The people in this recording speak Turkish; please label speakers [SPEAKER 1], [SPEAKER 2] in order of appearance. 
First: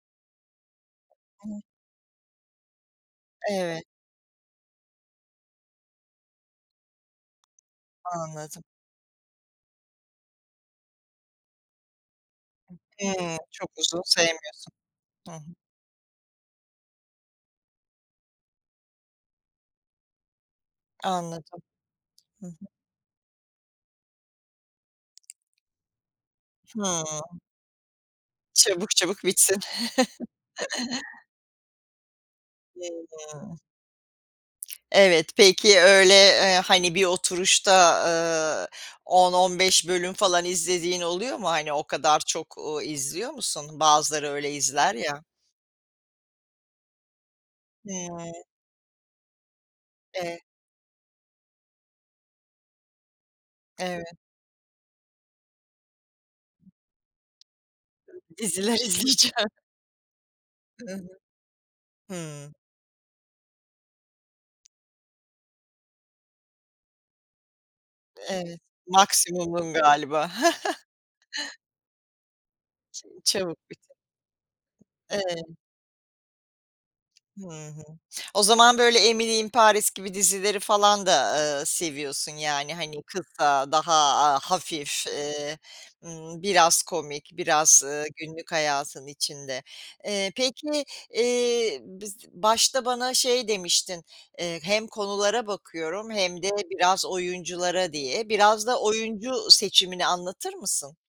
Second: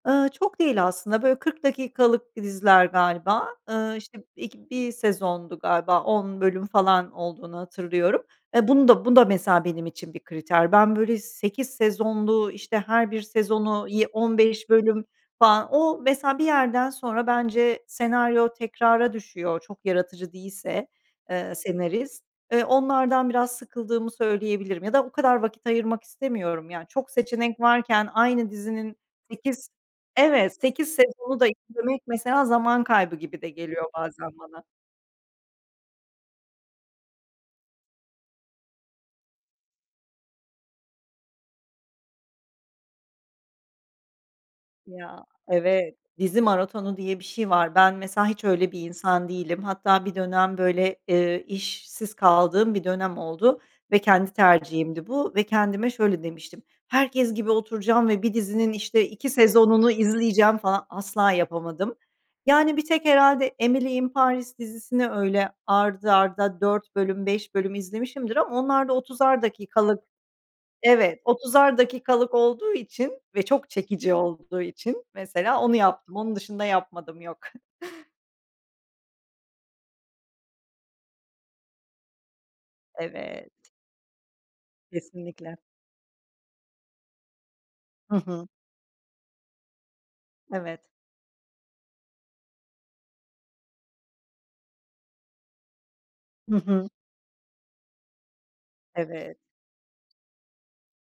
[SPEAKER 1] Iıı, çok değil aslında, böyle 40
[SPEAKER 2] [unintelligible]
[SPEAKER 1] dakikalık diziler galiba.
[SPEAKER 2] Evet.
[SPEAKER 1] Iıı, işte b ilk 1 sezondu galiba, 10 bölüm falan olduğunu hatırlıyorum.
[SPEAKER 2] Anladım.
[SPEAKER 1] E bunu da, bu da mesela benim için bir kriter. Ben böyle 8 sezonlu, işte her bir
[SPEAKER 2] Hımm. Çok
[SPEAKER 1] sezonu
[SPEAKER 2] uzun
[SPEAKER 1] yi 15
[SPEAKER 2] sevmiyorsun.
[SPEAKER 1] bölüm
[SPEAKER 2] Hı hı.
[SPEAKER 1] falan o mesela bir yerden sonra bence senaryo tekrara düşüyor çok yaratıcı değilse, eee,
[SPEAKER 2] Anladım.
[SPEAKER 1] senarist.
[SPEAKER 2] Hı hı.
[SPEAKER 1] Eee, onlardan biraz sıkıldığımı söyleyebilirim ya da o kadar vakit ayırmak istemiyorum ya çok
[SPEAKER 2] Hımm.
[SPEAKER 1] seçenek varken aynı
[SPEAKER 2] Çabuk
[SPEAKER 1] dizinin
[SPEAKER 2] çabuk bitsin.
[SPEAKER 1] 8 evet, 8 sezonu da izlemek mesela zaman
[SPEAKER 2] Hı
[SPEAKER 1] kaybı gibi de
[SPEAKER 2] hı.
[SPEAKER 1] geliyor bazen bana.
[SPEAKER 2] Evet, peki öyle, eee, hani, bir oturuşta, ııı, 10-15 bölüm falan izlediğin oluyor mu? Hani, o kadar çok, uuu, izliyor musun? Bazıları öyle izler ya.
[SPEAKER 1] Ya, evet. Dizi maratonu diye bir şey var. Ben mesela,
[SPEAKER 2] Hımm.
[SPEAKER 1] hiç öyle bir insan değilim. Hatta bir
[SPEAKER 2] E
[SPEAKER 1] dönem böyle, ııı, işsiz kaldığım bir dönem oldu ve
[SPEAKER 2] Evet.
[SPEAKER 1] kendi tercihimdi bu ve kendime şöyle demiştim. Herkes gibi oturacağım ve bir dizinin
[SPEAKER 2] Diziler
[SPEAKER 1] işte 2
[SPEAKER 2] izleyeceğim.
[SPEAKER 1] sezonunu izleyeceğim falan,
[SPEAKER 2] Hı hı.
[SPEAKER 1] asla yapamadım.
[SPEAKER 2] Hımm.
[SPEAKER 1] Yani, bir tek herhâlde Emily in Paris dizisini öyle art arda 4 bölüm, 5 bölüm izlemişimdir. Ama
[SPEAKER 2] Evet.
[SPEAKER 1] onlar da 30'ar
[SPEAKER 2] Maksimumun
[SPEAKER 1] dakikalık,
[SPEAKER 2] galiba.
[SPEAKER 1] evet, 30'ar dakikalık olduğu
[SPEAKER 2] Çe
[SPEAKER 1] için ve
[SPEAKER 2] çabuk
[SPEAKER 1] çok
[SPEAKER 2] biti
[SPEAKER 1] çekici olduğu için
[SPEAKER 2] evet.
[SPEAKER 1] mesela onu yaptım. Onun dışında yapmadım, yok.
[SPEAKER 2] Hı hı. O zaman böyle Emily in Paris gibi dizileri falan da, ııı, seviyorsun yani, hani,
[SPEAKER 1] Evet.
[SPEAKER 2] kısa daha, aaa, hafif, eee,
[SPEAKER 1] Kesinlikle.
[SPEAKER 2] ımm, biraz komik biraz, ııı,
[SPEAKER 1] Hı hı.
[SPEAKER 2] günlük hayatın içinde. Eee, peki,
[SPEAKER 1] Evet.
[SPEAKER 2] eee, biz başta bana şey demiştin, eee, hem konulara bakıyorum hem de
[SPEAKER 1] Hı hı.
[SPEAKER 2] biraz oyunculara diye. Biraz da oyuncu
[SPEAKER 1] Evet.
[SPEAKER 2] seçimini anlatır mısın?